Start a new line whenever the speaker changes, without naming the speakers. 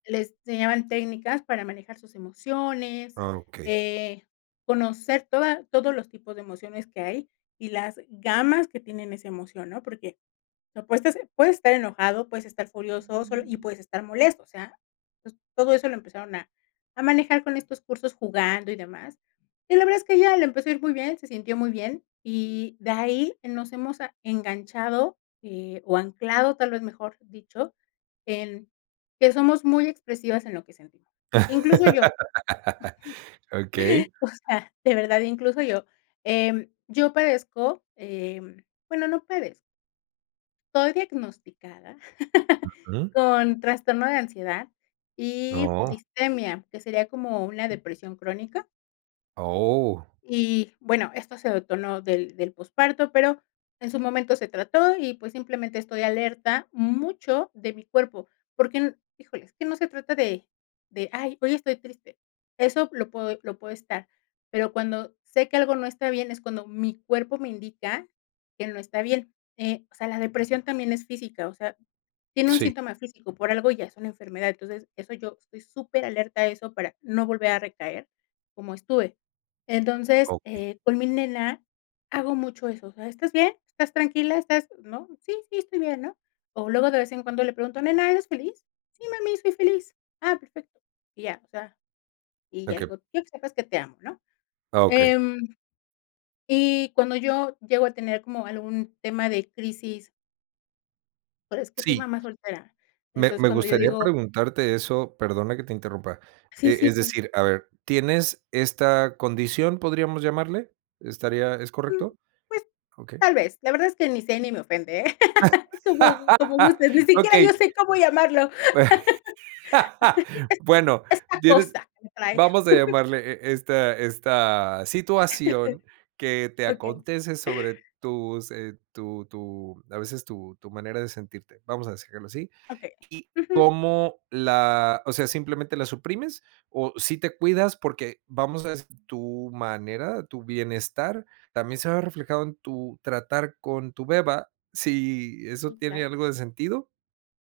Le enseñaban técnicas, para manejar sus emociones,
Ah, okey.
eh, conocer toda todos los tipos de emociones que hay, y las gamas, que tienen esa emoción, ¿no? Porque, no pues ta Puedes estar enojado, puedes estar furioso, solo y puedes estar molesto. O sea, pues, todo eso lo empezaron a a manejar, con estos cursos jugando, y demás. Y la verdad, es que a ella le empezó ir muy bien, se sintió muy bien. Y, de ahí, eh, nos hemos a enganchado, eh, o anclado, tal vez, mejor dicho, en que somos muy expresivas en lo que sentimos. Incluso yo
Okey.
O sea, de verdad, incluso yo. Em, yo padezco, em, bueno, no padez Estoy diagnosticada,
Ujú.
con trastorno de ansiedad y
Oh.
distimia, que sería, como una depresión crónica.
Oh.
Y, bueno, esto se detonó del del posparto, pero, en su momento se trató y, pues simplemente, estoy alerta, mucho, de mi cuerpo. Porque, n Híjole, es que no se trata de de: "Ay, hoy estoy triste", eso, lo puedo lo puedo estar, pero cuando sé que algo no está bien, es cuando mi cuerpo me indica, que no está bien. Eh, o sea, la depresión también es física, o sea, tiene un
Sí.
síntoma físico, por algo ya es una enfermedad. Entonces, eso Yo, estoy súper alerta a eso, para no volver a recaer, como estuve. Entonces,
Okey.
eh, con mi nena, hago mucho eso. O sea: "¿Estás bien? ¿Estás tranquila? ¿Estás?", ¿no? "Sí, sí, estoy bien", ¿no? O, luego de vez en cuando le pregunto: "Nena, ¿eres feliz?". "Sí, mami, soy feliz". "Ah, perfecto". Y ya. O sea, y ya le
[unintelligible]
digo: "Quiero que sepas que te amo", ¿no?
Ah, okey.
Em, y cuando yo, llego a tener, como algún tema de crisis Por eso es que soy
Sí.
mamá soltera.
Me
Entonces,
me
cuando yo
gustaría
digo
preguntarte eso. Perdona que te interrumpa.
Sí,
E
sí,
es
cuenta.
decir, a ver, tienes esta, ¿condición, podríamos llamarle? ¿Estaría es
Mm,
correcto?
pues,
Okey.
tal vez. La verdad, es que ni sé, ni me ofende, ¿eh? Como gu como gustes. Ni siquiera yo,
Okey.
sé cómo llamarlo.
Bue bueno,
Es esta
tienes
cosa, que trae.
vamos a llamarle, e esta esta situación, que te
Okey.
acontece sobre tus eh, tu tu, a veces, tu tu manera de sentirte. Vamos a s dejarlo así.
Okey.
Y
Ujú.
cómo la O sea, ¿simplemente la suprimes, o sí te cuidas? Porque vamos a [unintelligible] tu manera, tu bienestar, también se ve reflejado, en tu tratar con tu beba, si, ¿eso
Sí,
tiene
claro.
algo de sentido?